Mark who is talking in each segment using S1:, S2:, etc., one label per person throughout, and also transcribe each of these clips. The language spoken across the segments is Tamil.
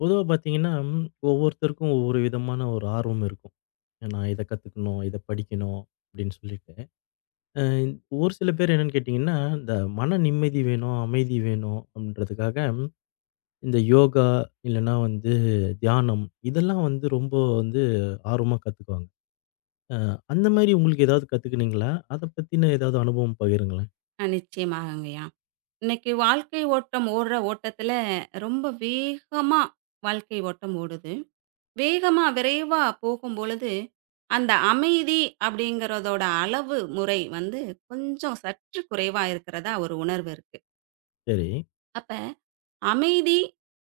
S1: பொதுவா பார்த்தீங்கன்னா, ஒவ்வொருத்தருக்கும் ஒவ்வொரு விதமான ஒரு ஆர்வம் இருக்கும். நான் இத கத்துக்கணும், இத படிக்கணும் அப்படின்னு சொல்லிட்டு. அ ஒரு சில பேர் என்னன்னு கேட்டீங்கன்னா, இந்த மன நிம்மதி வேணும், அமைதி வேணும் அப்படின்றதுக்காக இந்த யோகா இல்லன்னா வந்து தியானம் இதெல்லாம் வந்து ரொம்ப வந்து ஆர்வமா கத்துக்குவாங்க. அ அந்த மாரி உங்களுக்கு ஏதாவது கத்துக்கினீங்களா? அத பத்தின ஏதாவது அனுபவம் பகிருங்களேன்.
S2: நிச்சயமாகங்கய்யா. இன்னைக்கு வாழ்க்கை ஓட்டம் ஓடுற ஓட்டத்துல, ரொம்ப வேகமா வாழ்க்கை ஓட்டம் ஓடுது. வேகமா, விரைவா போகும்பொழுது, அந்த அமைதி அப்படிங்கிறதோட அளவு முறை வந்து, கொஞ்சம் சற்று குறைவா இருக்கிறதா ஒரு உணர்வு இருக்கு.
S1: சரி.
S2: அப்ப அமைதி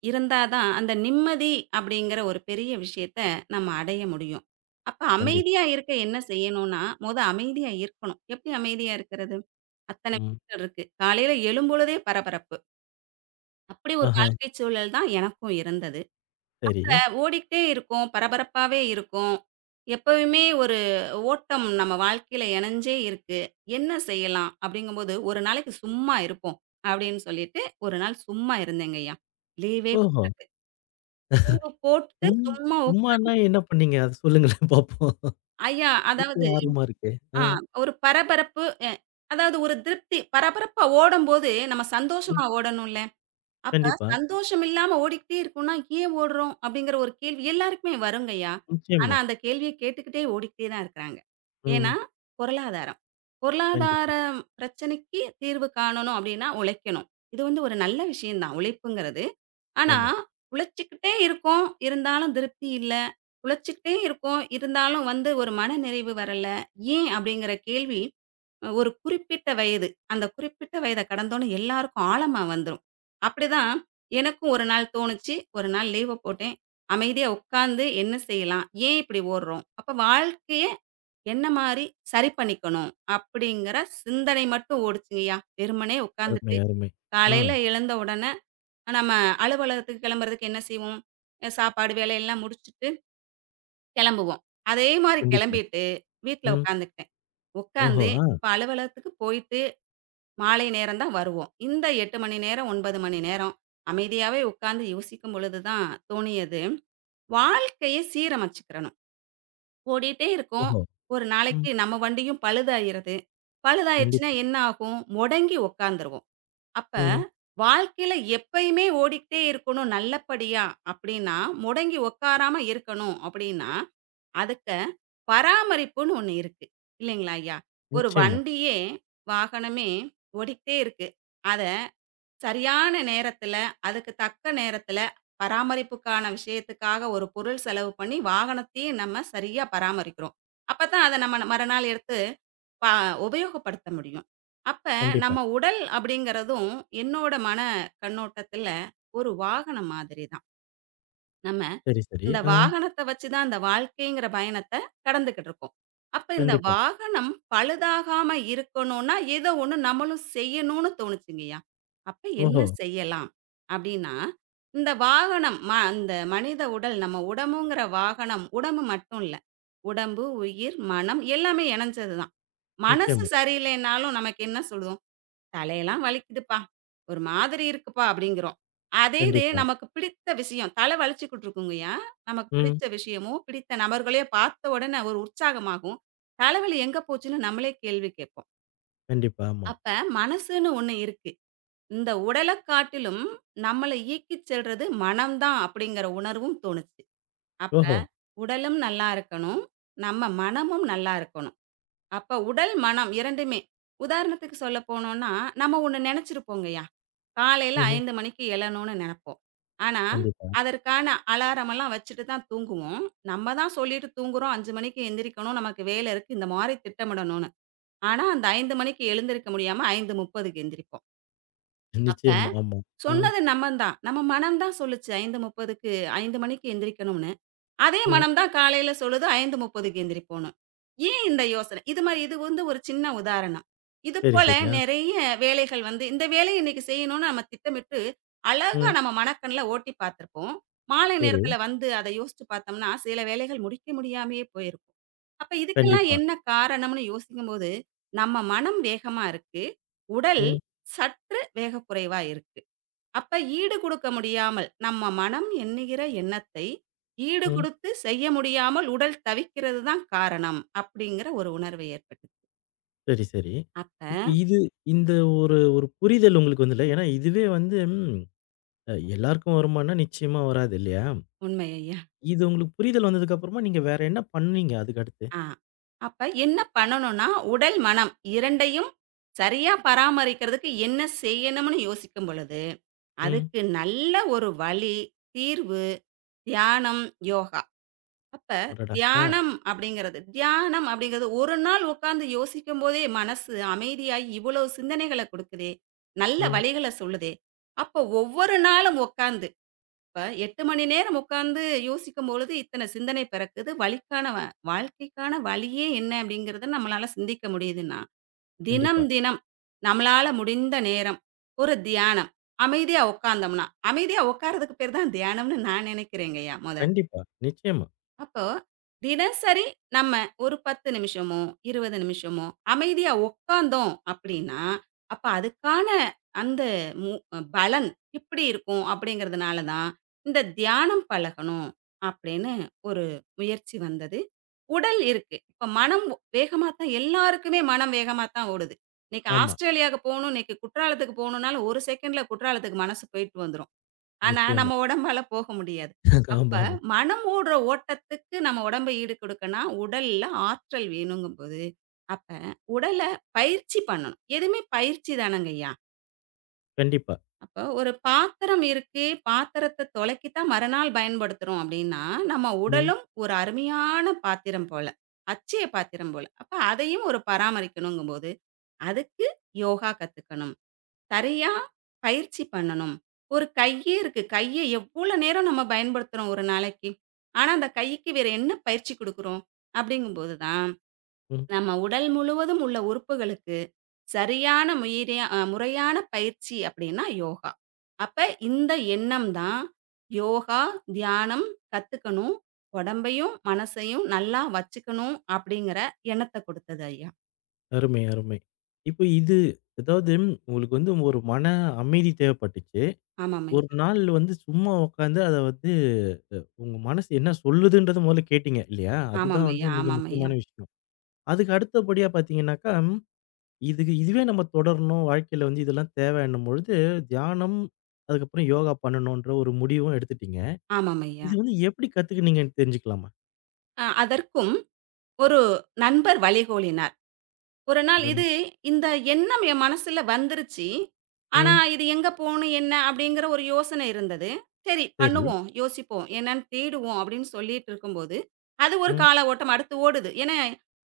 S2: இருந்தா தான் அந்த நிம்மதி அப்படிங்கிற ஒரு பெரிய விஷயத்த நம்ம அடைய முடியும். அப்ப
S1: கண்டிப்பா.
S2: அமைதியா இருக்க என்ன செய்யணும்னா, மொத அமைதியா இருக்கணும். எப்படி அமைதியா இருக்கிறது? அத்தன
S1: ம்.
S2: விஷயங்கள் இருக்கு. காலையில எழும்பொழுதே பரபரப்பு. அப்படி ஒரு
S1: ஆஹா.
S2: வாழ்க்கை சூழல் தான் எனக்கும் இருந்தது.
S1: சரி.
S2: அ ஓடிக்கிட்டே இருக்கும், பரபரப்பாவே இருக்கும். எப்பவுமே ஒரு ஓட்டம் நம்ம வாழ்க்கையில இணஞ்சே இருக்கு. என்ன செய்யலாம்? அப்படிங்கும்போது, ஒரு நாளைக்கு சும்மா இருப்போம் அப்படின்னு சொல்லிட்டு, ஒரு நாள் சும்மா இருந்தேங்கய்யா. லீவே
S1: ஓஹோ!
S2: தீவ போட்டு
S1: சும்
S2: சும்மா
S1: சும்மானா என்ன பண்ணீங்க? அத சொல்லுங்களேன் பாப்போம்.
S2: ஐயா,
S1: கேட்கவே
S2: அதாவது.
S1: ஆர்வமா இருக்கே! ஆ,
S2: ஆ ஒரு பரபரப்பு, அதாவது ஒரு திருப்தி. பரபரப்பா ஓடம்போது நம்ம
S1: ம்.
S2: சந்தோஷமா ஓடணும்ல. அப்ப
S1: கண்டிப்பா.
S2: சந்தோஷம் இல்லாம ஓடிக்கிட்டே இருக்கோம்னா, "ஏன் ஓடுறோம்?" அப்படிங்கிற ஒரு கேள்வி எல்லாருக்குமே வருங்கய்யா. ஆனா
S1: நிச்சயமா.
S2: அந்த கேள்விய கேட்டுக்கிட்டே ஓடிக்கிட்டே தான் இருக்கிறாங்க. ஏன்னா,
S1: ம்.
S2: பொருளாதாரம்.
S1: கண்டிப்பா.
S2: பொருளாதாரம் பிரச்சனைக்கு தீர்வு காணணும் அப்படின்னா உழைக்கணும். இது வந்து ஒரு நல்ல விஷயம் தான் உழைப்புங்கிறது. ஆனா,
S1: ஆமா.
S2: உழைச்சுக்கிட்டே இருக்கோம், இருந்தாலும் திருப்தி இல்ல. உழைச்சுக்கிட்டே இருக்கோம், இருந்தாலும் வந்து ஒரு மனநிறைவு வரல. ஏன் அப்படிங்கிற கேள்வி, ஒரு குறிப்பிட்ட வயது. அந்த குறிப்பிட்ட வயத கடந்தோனே எல்லாருக்கும் ஆழமா வந்துரும். அப்படிதான் எனக்கும் ஒரு நாள் தோணுச்சு. ஒரு நாள் லீவ போட்டேன். அமைதியா உட்கார்ந்து என்ன செய்யலாம்? ஏன் இப்படி ஓடுறோம்? அப்ப வாழ்க்கைய என்ன மாரி சரி பண்ணிக்கணும்? அப்படிங்கிற சிந்தனை மட்டும் ஓடுச்சுங்கய்யா. வெறுமனே
S1: அருமை,
S2: உட்கார்ந்துட்டு
S1: அருமை. ஆ,
S2: காலையில எழுந்த உடனே நம்ம அலுவலகத்துக்கு கிளம்புறதுக்கு என்ன செய்வோம்? சாப்பாடு வேலையெல்லாம் முடிச்சுட்டு கிளம்புவோம். அதே மாரி
S1: கண்டிப்பா.
S2: கிளம்பிட்டு வீட்ல
S1: ம்.
S2: உட்காந்துக்கிட்டேன்.
S1: ஓஹோ!
S2: உட்காந்து
S1: ஆ,
S2: இப்ப அலுவலகத்துக்கு போயிட்டு மாலை நேரம் தான் வருவோம். இந்த 8 மணி நேரம், 9 மணி நேரம் அமைதியாவே உட்காந்து யோசிக்கும் பொழுது தான் தோணியது, வாழ்க்கைய சீரமைச்சுக்கிறணும். ஓடிட்டே இருக்கோம்.
S1: ஓஹோ!
S2: ஒரு
S1: ம்.
S2: நாளைக்கு நம்ம வண்டியும் பழுதாயிருது. பழுதாயிருச்சுன்னா
S1: கண்டிப்பா.
S2: என்ன ஆகும்? முடங்கி உட்காந்துருவோம். அப்ப
S1: ம்.
S2: வாழ்க்கையில எப்பயுமே ஓடிக்கிட்டே இருக்கணும் நல்லபடியா அப்படின்னா, முடங்கி உட்காராம இருக்கணும் அப்படின்னா, அதுக்கு பராமரிப்புன்னு ஒண்ணு இருக்கு. இல்லைங்களா ஐயா? ஒரு
S1: நிச்சயமா.
S2: வண்டியே, வாகனமே ஓடிக்கிட்டே இருக்கு. அத சரியான நேரத்துல, அதுக்கு தக்க நேரத்துல பராமரிப்புக்கான விஷயத்துக்காக ஒரு பொருள் செலவு பண்ணி வாகனத்தையே நம்ம சரியா பராமரிக்கிறோம். அப்பதான் அத நம்ம மறுநாள் எடுத்து பா உபயோகப்படுத்த முடியும். அப்ப
S1: கண்டிப்பா.
S2: நம்ம உடல் அப்படிங்கிறதும் என்னோட மன கண்ணோட்டத்துல ஒரு வாகனம் மாதிரி தான். நம்ம
S1: சரி, சரி.
S2: இந்த
S1: ஆ,
S2: வாகனத்த வச்சு தான் இந்த வாழ்க்கைங்கிற பயணத்த கடந்துகிட்டு இருக்கோம். அப்ப இந்த
S1: கண்டிப்பா.
S2: வாகனம் பழுதாகாம இருக்கணும்னா, ஏதோ ஒண்ணு நம்மளும் செய்யணும்னு தோணுச்சுங்கய்யா. அப்ப என்ன
S1: ஓஹோ!
S2: செய்யலாம்? அப்படின்னா, இந்த வாகனம் அந்த மனித உடல் நம்ம உடம்புங்கிற வாகனம் உடம்பு மட்டும் இல்ல. உடம்பு, உயிர், மனம் எல்லாமே இணைஞ்சது தான். மனசு
S1: நிச்சயமா.
S2: சரியில்லைன்னாலும் நமக்கு என்ன சொல்லுவோம்? "தலையெல்லாம் வலிக்குதுப்பா. ஒரு மாதிரி இருக்குப்பா" அப்படிங்கிறோம். அதே இது
S1: கண்டிப்பா.
S2: நமக்கு பிடித்த விஷயம் தலை வலிச்சுக்கிட்டு இருக்குங்கய்யா, நமக்கு
S1: ம்.
S2: பிடிச்ச விஷயமோ, பிடித்த நபர்களையோ பார்த்த உடனே ஒரு உற்சாகமாகும். தலைவலி எங்க போச்சுன்னு நம்மளே கேள்வி கேட்போம்.
S1: கண்டிப்பா. ஆமா.
S2: அப்ப மனசுன்னு ஒண்ணு இருக்கு. இந்த உடலைக் காட்டிலும் நம்மள இயக்கிச் செல்றது மனம் தான் அப்படிங்கிற உணர்வும் தோணுச்சு. அப்ப
S1: ஓஹோ!
S2: உடலும் நல்லா இருக்கணும், நம்ம மனமும் நல்லா இருக்கணும். அப்ப உடல், மனம் 2மே. உதாரணத்துக்கு சொல்ல போனோம்னா, நம்ம ஒண்ணு நெனச்சிருப்போங்கய்யா. காலையில
S1: ம்ஹ்ம்.
S2: 5 மணிக்கு எழணும்னு நெனப்போம். ஆனா,
S1: கண்டிப்பா.
S2: அதற்கான அலாரமெல்லாம் வச்சுட்டு தான் தூங்குவோம். நம்ம தான் சொல்லிட்டு தூங்குறோம் 5 மணிக்கு எந்திரிக்கணும், நமக்கு வேலை இருக்கு, இந்த மாரி திட்டமிடணும்னு. ஆனா, அந்த 5 மணிக்கு எழுந்திருக்க முடியாம 5:30க்கு எந்திரிப்போம். அப்ப
S1: நிச்சயமா. ஆமா. ஆ,
S2: சொன்னது நம்ம தான். நம்ம மனம் தான் சொல்லுச்சு 5:30க்கு 5 மணிக்கு எந்திரிக்கணும்னு. அதே
S1: ம்.
S2: மனம் தான் காலையில சொல்லுது 5:30க்கு எந்திரிப்போன்னு. ஏன் இந்த யோசனை? இது மாரி இது வந்து ஒரு சின்ன உதாரணம். இது
S1: சரி,
S2: போல
S1: சரி. ஆ,
S2: நெறைய வேலைகள் வந்து இந்த வேலைய இன்னைக்கு செய்யணும்னு நம்ம திட்டமிட்டு, அழகா
S1: ம்.
S2: நம்ம மனக்கண்ல ஓட்டி பார்த்திருப்போம். மாலை
S1: சரி.
S2: நேரத்துல வந்து அத யோசிச்சு பார்த்தோம்னா, சில வேலைகள் முடிக்க முடியாமயே போயிருக்கும். அப்ப இதுக்கெல்லாம்
S1: கண்டிப்பா.
S2: என்ன காரணம்னு யோசிக்கும்போது, நம்ம மனம் வேகமா இருக்கு. உடல்
S1: ம்,
S2: சற்று வேகக்குறைவா இருக்கு. அப்ப ஈடு கொடுக்க முடியாமல், நம்ம மனம் எண்ணுகிற எண்ணத்தை ஈடு
S1: ம்.
S2: குடுத்து செய்ய முடியாமல் உடல் தவிக்கிறது தான் காரணம். அப்படிங்கிற ஒரு உணர்வு ஏற்பட்டுச்சு.
S1: சரி, சரி.
S2: அப்ப
S1: இப்ப இந்த ஒரு ஒரு புரிதல் உங்களுக்கு வந்துல்ல. ஏன்னா இதுவே வந்து எல்லாருக்கும் வருமான்னா, நிச்சயமா வராது இல்லையா?
S2: உண்மை ஐயா.
S1: இது உங்களுக்கு புரிதல் வந்ததுக்கு அப்புறமா, நீங்க வேற என்ன பண்ணீங்க அதுக்கு அடுத்து?
S2: ஆ. அப்ப என்ன பண்ணணும்னா, உடல், மனம் 2யும் சரியா பராமரிக்கிறதுக்கு என்ன செய்யணும்னு யோசிக்கும் பொழுது,
S1: ம்.
S2: அதுக்கு நல்ல ஒரு வழி, தீர்வு, தியானம், யோகா. அப்ப
S1: அடடா! ஆ.
S2: தியானம் அப்படிங்கிறது ஒரு நாள் உட்கார்ந்து யோசிக்கும்போதே மனசு அமைதியாகி இவ்வளவு சிந்தனைகளை கொடுக்குதே, நல்ல
S1: ம்.
S2: வழிகளை சொல்லுதே. அப்போ ஒவ்வொரு நாளும் உட்கார்ந்து, இப்ப 8 மணி நேரம் உட்கார்ந்து யோசிக்கும் பொழுது இத்தனை சிந்தனை பிறக்குது. வழிக்கான வ வாழ்க்கைக்கான வழியே என்ன அப்படிங்கிறத நம்மளால சிந்திக்க முடியுதுன்னா, தினம்
S1: கண்டிப்பா.
S2: தினம் நம்மளால முடிந்த நேரம் ஒரு தியானம். அமைதியா உட்கார்ந்தோம்னா, அமைதியா உட்கார்றதுக்கு பேர் தான் தியானம்னு நான் நினைக்கிறேங்கய்யா.
S1: கண்டிப்பா. நிச்சயமா.
S2: அப்போ, தினசரி நம்ம ஒரு 10 நிமிஷமோ, 20 நிமிஷமோ அமைதியா உட்கார்ந்தோம் அப்படின்னா, அப்ப அதுக்கான அந்த மு பலன் இப்படி இருக்கும் அப்படிங்கிறதுனால தான், இந்த தியானம் பழகணும் அப்படின்னு ஒரு முயற்சி வந்தது. உடல் இருக்கு. இப்ப மனம் வேகமா தான் எல்லாருக்குமே மனம் வேகமா தான் ஓடுது. இன்னைக்கு
S1: ஆமா.
S2: ஆஸ்திரேலியாவுக்கு போகணும், இன்னைக்கு குற்றாலத்துக்கு போகணும்னாலும், ஒரு செகண்ட்ல குற்றாலத்துக்கு மனசு போயிட்டு வந்துரும். ஆனா,
S1: நிச்சயமா.
S2: நம்ம உடம்பால போக முடியாது. அப்ப
S1: ஆமாமா.
S2: மனம் ஓடுற ஓட்டத்துக்கு நம்ம உடம்ப ஈடு கொடுக்கன்னா, உடல்ல ஆற்றல் வேணுங்கும்போது, அப்ப உடல பயிற்சி பண்ணணும். எதுவுமே பயிற்சி தானங்கய்யா.
S1: கண்டிப்பா.
S2: அப்ப ஒரு பாத்திரம் இருக்கு, பாத்திரத்த துலக்கி தான் மறுநாள் பயன்படுத்துறோம் அப்படின்னா, நம்ம
S1: ம்.
S2: உடலும் ஒரு அருமையான பாத்திரம் போல. அட்சய பாத்திரம் போல. அப்ப அதையும் ஒரு பராமரிக்கணுங்கும்போது, அதுக்கு யோகா கத்துக்கணும். சரியா பயிற்சி பண்ணணும். ஒரு கையே இருக்கு. கைய எவ்வளோ நேரம் நம்ம பயன்படுத்துறோம் ஒரு நாளைக்கு. ஆனா, அந்த கைக்கு வேற என்ன பயிற்சி குடுக்குறோம்? அப்படிங்கும்போது தான்,
S1: ம்.
S2: நம்ம உடல் முழுவதும் உள்ள உறுப்புகளுக்கு சரியான முயிரியா அ முறையான பயிற்சி அப்படின்னா யோகா. அப்ப இந்த எண்ணம் தான் யோகா, தியானம் கத்துக்கணும். உடம்பையும், மனசையும் நல்லா வச்சுக்கணும் அப்படிங்கிற எண்ணத்த கொடுத்தது ஐயா.
S1: அருமை, அருமை. இப்போ அதாவது உங்களுக்கு வந்து ஒரு மன அமைதி தேவைப்பட்டுச்சு.
S2: ஆமாம்
S1: ஒரு
S2: ஐயா.
S1: நாள் வந்து சும்மா உட்காந்து அத வந்து உங்க மனசு என்ன சொல்லுதுன்றத முதல்ல கேட்டீங்க இல்லையா?
S2: ஆமாம்
S1: அதுதான் வந்து
S2: ஐயா.
S1: மிக
S2: ஆமாம் ஐயா.
S1: முக்கியமான விஷயம். அதுக்கு அடுத்தபடியா பார்த்தீங்கன்னாக்கா இதுவே நம்ம தொடரணும். வாழ்க்கையில வந்து இதெல்லாம் தேவைன்னும் பொழுது, தியானம், அதுக்கப்புறம் யோகா பண்ணணுன்ற ஒரு முடிவும் எடுத்துட்டீங்க.
S2: ஆமாம் ஐயா.
S1: இது வந்து எப்படி கத்துக்கினீங்கன்னு தெரிஞ்சுக்கலாமா?
S2: அதற்கும் ஒரு நண்பர் வழிகோலினார். ஒரு நாள்
S1: அடடா!
S2: இது இந்த எண்ணம் என் மனசுல வந்துருச்சு. ஆனா,
S1: ம்.
S2: இது எங்க போணும், என்ன அப்படிங்கிற ஒரு யோசனை இருந்தது. சரி
S1: சரி.
S2: பண்ணுவோம், யோசிப்போம், என்னன்னு தேடுவோம் அப்படின்னு சொல்லிட்டு இருக்கும்போது, அது ஒரு
S1: ம்.
S2: கால ஓட்டம் அடுத்து ஓடுது. ஏன்னா,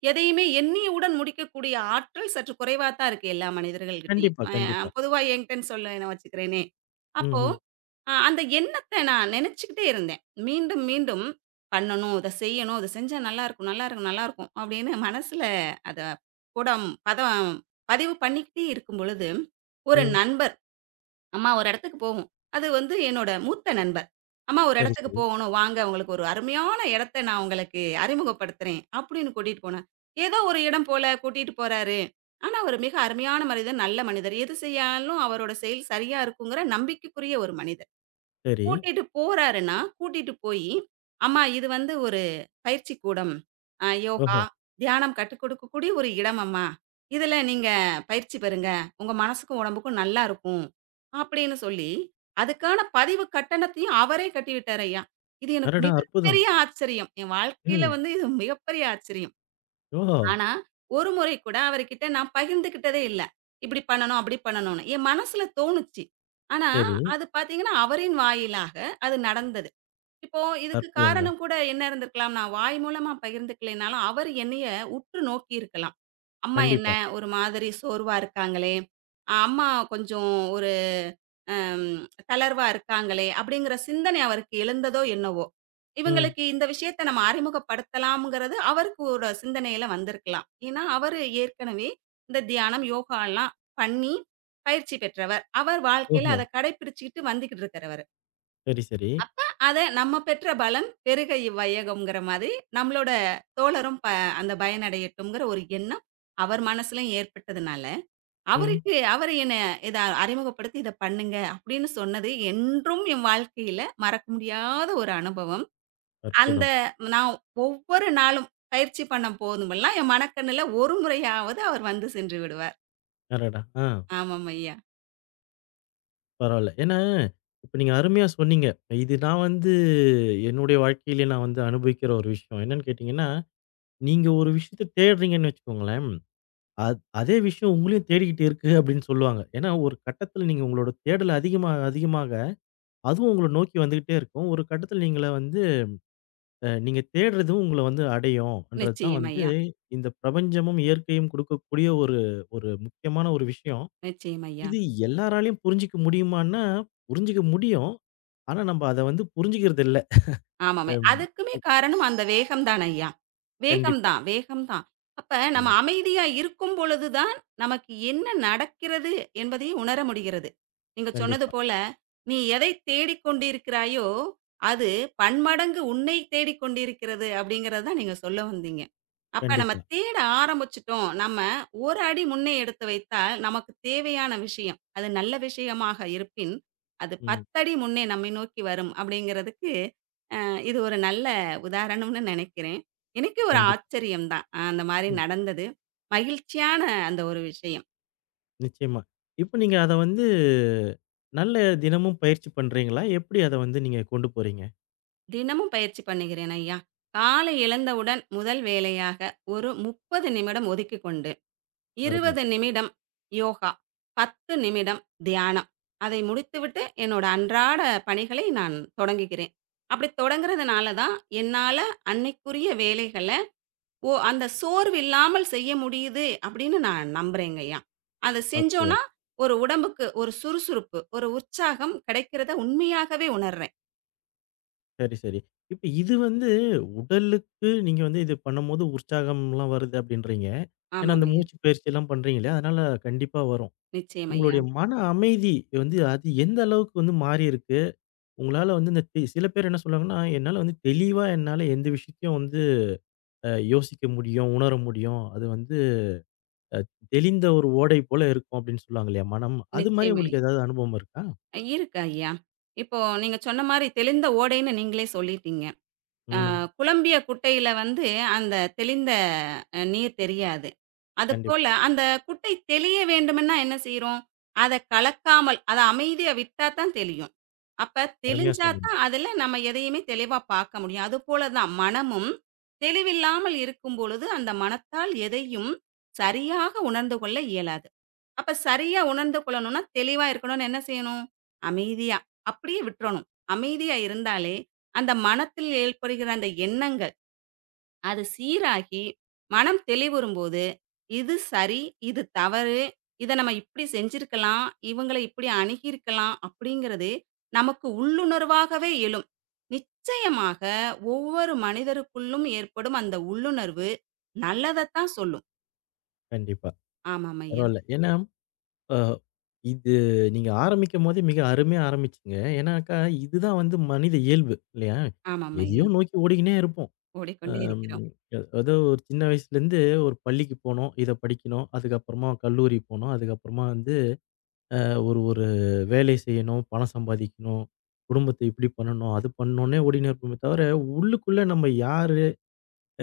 S2: எதையுமே எண்ணியவுடன் முடிக்கக்கூடிய ஆற்றல் சற்று குறைவா தான் இருக்கு எல்லா மனிதர்கள்கிட்டயும்.
S1: கண்டிப்பா, கண்டிப்பா.
S2: பொதுவா என்கிட்டன்னு சொல்ல நான் வச்சுக்கிறேனே.
S1: ம்ஹ்ம்.
S2: அப்போ
S1: ம்.
S2: அந்த எண்ணத்த நான் நினைச்சுக்கிட்டே இருந்தேன். மீண்டும், மீண்டும் பண்ணணும், இத செய்யணும், இத செஞ்சா நல்லாருக்கும், நல்லாருக்கும், நல்லாருக்கும் அப்படின்னு மனசுல அத புடம் பதம் பதிவு பண்ணிக்கிட்டே இருக்கும் பொழுது, ஒரு
S1: ம்.
S2: நண்பர், "அம்மா ஒரு இடத்துக்கு போவோம்." அது வந்து என்னோட மூத்த நண்பர். "அம்மா ஒரு
S1: சரி,
S2: இடத்துக்கு
S1: சரி,
S2: போகணும். வாங்க உங்களுக்கு ஒரு அருமையான இடத்த நான் உங்களுக்கு அறிமுகப்படுத்துறேன்." அப்படின்னு கூட்டிட்டு போனார். ஏதோ ஒரு இடம் போல கூட்டிட்டு போறாரு. ஆனா அவர் மிக அருமையான மனிதர், நல்ல மனிதர். எது செய்யாலும் அவரோட செயல் சரியா இருக்குங்கிற நம்பிக்கைக்குரிய ஒரு மனிதர்.
S1: சரி.
S2: கூட்டிட்டு போறாருன்னா, கூட்டிட்டு போயி, "அம்மா இது வந்து ஒரு பயிற்சி கூடம். யோகா,
S1: ஓஹோ!
S2: தியானம் கத்துக் கொடுக்கக்கூடிய ஒரு இடம் அம்மா. இதுல நீங்க பயிற்சி பெறுங்க. உங்க மனசுக்கும், உடம்புக்கும் நல்லா இருக்கும்." அப்படின்னு சொல்லி, அதுக்கான பதிவு கட்டணத்தையும் அவரே கட்டிவிட்டாரு ஐயா. இது எனக்கு
S1: அடடா! அற்புதம்.
S2: மிகப்பெரிய ஆச்சரியம். என் வாழ்க்கையில
S1: ம்.
S2: வந்து இது மிகப்பெரிய ஆச்சரியம்.
S1: ஓஹோ!
S2: ஆனா, ஒரு முறை கூட அவருகிட்ட நான் பகிர்ந்துக்கிட்டதே இல்ல. இப்படி பண்ணணும், அப்படி பண்ணணும்னு. என் மனசுல தோணுச்சு. ஆனா,
S1: சரி.
S2: அது பார்த்தீங்கன்னா, அவரின் வாயிலாக அது நடந்தது. இப்போ இதுக்கு
S1: அற்புதங்க.
S2: காரணம் கூட என்ன இருந்திருக்கலாம்? நான் வாய் மூலமா பகிர்ந்துக்கலைனாலும், அவர் என்னைய உற்று நோக்கியிருக்கலாம். "அம்மா என்ன
S1: கண்டிப்பா.
S2: ஒரு மாதிரி சோர்வா இருக்காங்களே! அம்மா கொஞ்சம் அம் தளர்வா இருக்காங்களே! அப்படிங்கிற சிந்தனை அவருக்கு எழுந்ததோ என்னவோ!
S1: ம்.
S2: இவங்களுக்கு இந்த விஷயத்த நம்ம அறிமுகப்படுத்தலாம்ங்கிறது அவருக்கு ஒரு சிந்தனையில வந்திருக்கலாம். ஏன்னா, அவரு ஏற்கனவே இந்த தியானம், யோகாலாம் பண்ணி பயிற்சி பெற்றவர். அவர் வாழ்க்கையில
S1: ஓஹோ!
S2: அத கடைப்பிடிச்சுக்கிட்டு வந்துகிட்டு இருக்கிறவரு.
S1: சரி, சரி.
S2: அப்ப அத நம்ம பெற்ற பலன் பெருக இவ்வையகம்ங்கிற மாதிரி நம்மளோட தோழரும் அந்த பயனடையட்டும்ங்கிற ஒரு எண்ணம் அவர் மனசுலயும் ஏற்பட்டதுனால
S1: ம்.
S2: அவருக்கு அவரு என்ன இத அறிமுகப்படுத்தி இத பண்ணுங்க அப்படின்னு சொன்னது என்றும் என் வாழ்க்கையில மறக்க முடியாத ஒரு அனுபவம். அந்த
S1: அற்புதம்.
S2: நான் ஒவ்வொரு நாளும் பயிற்சி பண்ணும் போதுமெல்லாம், என் மனக்கண்ணுல ஒரு முறையாவது அவர் வந்து சென்று விடுவார்.
S1: அடடா! ஆ.
S2: ஆமாம் ஐயா.
S1: பரவால்ல. ஏன்னா, இப்ப நீங்க அருமையா சொன்னீங்க. இது நான் வந்து என்னுடைய வாழ்க்கையிலே நான் வந்து அனுபவிக்கிற ஒரு விஷயம். என்னன்னு கேட்டீங்கன்னா, நீங்க ஒரு விஷயத்த தேடுறீங்கன்னு வச்சுக்கோங்களேன், அதே விஷயம் உங்களையும் தேடிக்கிட்டு இருக்கு அப்படின்னு சொல்லுவாங்க. ஏன்னா, ஒரு கட்டத்தில நீங்க உங்களோட தேடல் அதிகமாக, அதிகமாக அதுவும் உங்கள நோக்கி வந்துகிட்டே இருக்கும். ஒரு கட்டத்தில நீங்கள வந்து நீங்க தேடுறதும் உங்கள வந்து அடையும்ன்றது தான்
S2: நிச்சயம்
S1: வந்து
S2: ஐயா,
S1: இந்த பிரபஞ்சமும், இயற்கையும் குடுக்கக்கூடிய ஒரு ஒரு முக்கியமான ஒரு விஷயம்.
S2: நிச்சயம் ஐயா.
S1: இது எல்லாராலயும் புரிஞ்சுக்க முடியுமான்னா, புரிஞ்சுக்க முடியும். ஆனா நம்ப அத வந்து புரிஞ்சுக்கிறது இல்ல.
S2: ஆமாமே.
S1: அம்
S2: அதுக்குமே காரணம் அந்த வேகம் தான் ஐயா. வேகம்
S1: கண்டிப்பா.
S2: தான், வேகம் தான். அப்ப நம்ம
S1: ம்.
S2: அமைதியா இருக்கும் பொழுது தான், நமக்கு என்ன நடக்கிறது என்பதை உணர முடிகிறது. நீங்க சொன்னது
S1: கண்டிப்பா,
S2: போல, "நீ எதை தேடிக் கொண்டிருக்கிறாயோ, அது பன்மடங்கு உன்னை தேடிக் கொண்டிருக்கிறது" அப்படிங்கிறது தான் நீங்க சொல்ல வந்தீங்க. அப்ப நம்ம
S1: கண்டிப்பா.
S2: தேட ஆரம்பிச்சுட்டோம். நம்ம ஒரு அடி முன்னே எடுத்து வைத்தால், நமக்கு தேவையான விஷயம், அது நல்ல விஷயமாக இருப்பின், அது
S1: ம்.
S2: 10 அடி முன்னே நம்மை நோக்கி வரும் அப்படிங்கிறதுக்கு இது ஒரு நல்ல உதாரணம்னு நினைக்கிறேன். எனக்கே ஒரு
S1: கண்டிப்பா.
S2: ஆச்சரியம் தான். அந்த மாரி
S1: ம்.
S2: நடந்தது. மகிழ்ச்சியான அந்த ஒரு விஷயம்.
S1: நிச்சயமா. இப்ப நீங்க அத வந்து நல்ல தினமும் பயிற்சி பண்றீங்களா? எப்படி அத வந்து நீங்க கொண்டு போறீங்க?
S2: தினமும் பயிற்சி பண்ணுகிறேன் ஐயா. காலை எழுந்தவுடன் முதல் வேலையாக ஒரு 30 நிமிடம் ஒதுக்கிக்கொண்டு,
S1: அருமை.
S2: 20 நிமிடம் யோகா, 10 நிமிடம் தியானம். அதை முடித்துவிட்டு என்னோட அன்றாட பணிகளை நான் தொடங்குகிறேன். அப்படி தொடங்குறதுனால தான் என்னால அன்னைக்குரிய வேலைகள ஓ! அந்த சோர்வு இல்லாமல் செய்ய முடியுது அப்படின்னு நான் நம்புறேங்கய்யா. அத
S1: அற்புதம்.
S2: செஞ்சோம்னா, ஒரு உடம்புக்கு ஒரு சுறுசுறுப்பு, ஒரு உற்சாகம் கிடைக்கிறத உண்மையாகவே உணர்றேன்.
S1: சரி, சரி. இப்ப இது வந்து உடலுக்கு நீங்க வந்து இது பண்ணும்போது உற்சாகம்லாம் வருது அப்படின்றீங்க. ஏன்னா
S2: ஆமாம்
S1: அந்த
S2: ஐயா.
S1: மூச்சு பயிற்சிலாம் பண்றீங்க இல்லையா? அதனால கண்டிப்பா வரும்.
S2: நிச்சயம் ஐயா.
S1: உங்களுடைய மன அமைதி வந்து அது எந்த அளவுக்கு வந்து மாறியிருக்கு? உங்களால வந்து இந்த தெ சில பேர் என்ன சொல்லுவாங்கன்னா, என்னால எந்த விஷயத்தையும் வந்து யோசிக்க முடியும், உணர முடியும். அது வந்து தெளிந்த ஒரு ஓடை போல இருக்கும் அப்படின்னு சொல்லுவாங்க இல்லையா மனம். அது மாரி
S2: நிச்சயம் ஐயா.
S1: உங்களுக்கு ஏதாவது அனுபவம் இருக்கா?
S2: இருக்கு ஐயா. இப்போ நீங்க சொன்ன மாரி தெளிந்த ஓடைன்னு நீங்களே சொல்லிட்டீங்க. அ
S1: ம்.
S2: குழம்பிய குட்டையில வந்து அந்த தெளிந்த நீர் தெரியாது. அதுபோல
S1: கண்டிப்பா.
S2: அந்த குட்டை தெளிய வேண்டுமென்னா என்ன செய்றோம்? அத கலக்காமல், அத அமைதியா விட்டா தான் தெளியும். அப்ப
S1: அருமையா
S2: தெளிஞ்சா
S1: சொன்னீங்க.
S2: தான் அதுல நம்ம எதையுமே தெளிவா பார்க்க முடியும். அதுபோல தான் மனமும் தெளிவில்லாமல் இருக்கும் பொழுது, அந்த மனத்தால் எதையும் சரியாக உணர்ந்து கொள்ள இயலாது. அப்ப சரியா உணர்ந்து கொள்ளணும்னா, தெளிவா இருக்கணும்னு என்ன செய்யணும்? அமைதியா, அப்படியே விட்டுறணும். அமைதியா இருந்தாலே, அந்த மனத்தில் ஏற்படுகிற அந்த எண்ணங்கள் அது சீராகி, மனம் தெளிவுறும்போது, இது சரி, இது தவறு, இத நம்ம இப்படி செஞ்சிருக்கலாம், இவங்கள இப்படி அணுகியிருக்கலாம் அப்படிங்கிறது நமக்கு உள்ளுணர்வாகவே எழும். நிச்சயமாக ஒவ்வொரு மனிதருக்குள்ளும் ஏற்படும் அந்த உள்ளுணர்வு நல்லதத்தான் சொல்லும்.
S1: கண்டிப்பா.
S2: ஆமாம் ஐயா,
S1: பரவால்ல. ஏன்னா, அ இது நீங்க ஆரம்பிக்கும்போதே மிக அருமையா ஆரம்பிச்சீங்க. ஏன்னாக்கா, இதுதான் வந்து மனித இயல்பு இல்லையா?
S2: ஆமாம்
S1: எதையோ
S2: ஐயா.
S1: நோக்கி ஓடிக்கினே இருப்போம்.
S2: ஓடிக்கொண்டே
S1: அம்
S2: இருக்கிறோம்.
S1: ஏதோ ஒரு சின்ன வயசுலேருந்து ஒரு பள்ளிக்கு போனோம், இத படிக்கணும். அதுக்கப்புறமா கல்லூரி போனோம். அதுக்கப்புறமா வந்து ஒரு ஒரு வேலை செய்யணும், பணம் சம்பாதிக்கணும், குடும்பத்த இப்படி பண்ணணும், அது பண்ணணும்னே ஓடின்னு இருப்போமே தவிர, உள்ளுக்குள்ள நம்ம யாரு?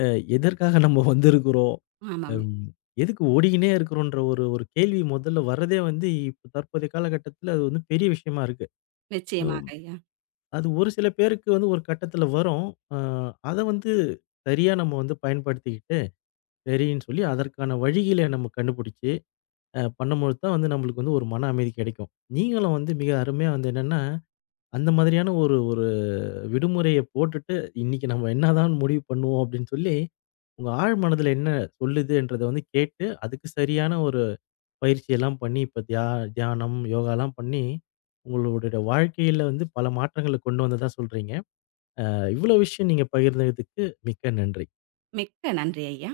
S1: அ எதற்காக நம்ம வந்திருக்கிறோம்?
S2: ஆமாம்.
S1: அம் எதுக்கு ஓடிக்கின்னே இருக்கிறோன்ற ஒரு ஒரு கேள்வி முதல்ல வர்றதே வந்து, இப்ப தற்போதைய காலகட்டத்தில அது வந்து பெரிய விஷயமா இருக்கு.
S2: நிச்சயமாக
S1: ம்
S2: ஐயா.
S1: அது ஒரு சில பேருக்கு வந்து ஒரு கட்டத்தில வரும். அ அத வந்து சரியா நம்ம வந்து பயன்படுத்திக்கிட்டு, சரின்னு சொல்லி அதற்கான வழிகள நம்ம கண்டுபிடிச்சு, பண்ணும்பொழுது தான் வந்து நம்மளுக்கு வந்து ஒரு மன அமைதி கிடைக்கும். நீங்களும் வந்து மிக அருமையா வந்து என்னன்னா அந்த மாதிரியான ஒரு ஒரு விடுமுறைய போட்டுட்டு, "இன்னைக்கு நம்ம என்னதான் முடிவு பண்ணுவோம்?" அப்படின்னு சொல்லி, உங்க ஆழ் மனதுல என்ன சொல்லுதுன்றத வந்து கேட்டு, அதுக்கு சரியான ஒரு பயிற்சியெல்லாம் பண்ணி, இப்ப தியானம், யோகாலாம் பண்ணி, உங்களுடைய வாழ்க்கையில வந்து பல மாற்றங்கள கொண்டு வந்ததா சொல்றீங்க. இவ்வளோ விஷயம் நீங்க பகிர்ந்ததுக்கு மிக்க நன்றி.
S2: மிக்க நன்றி ஐயா.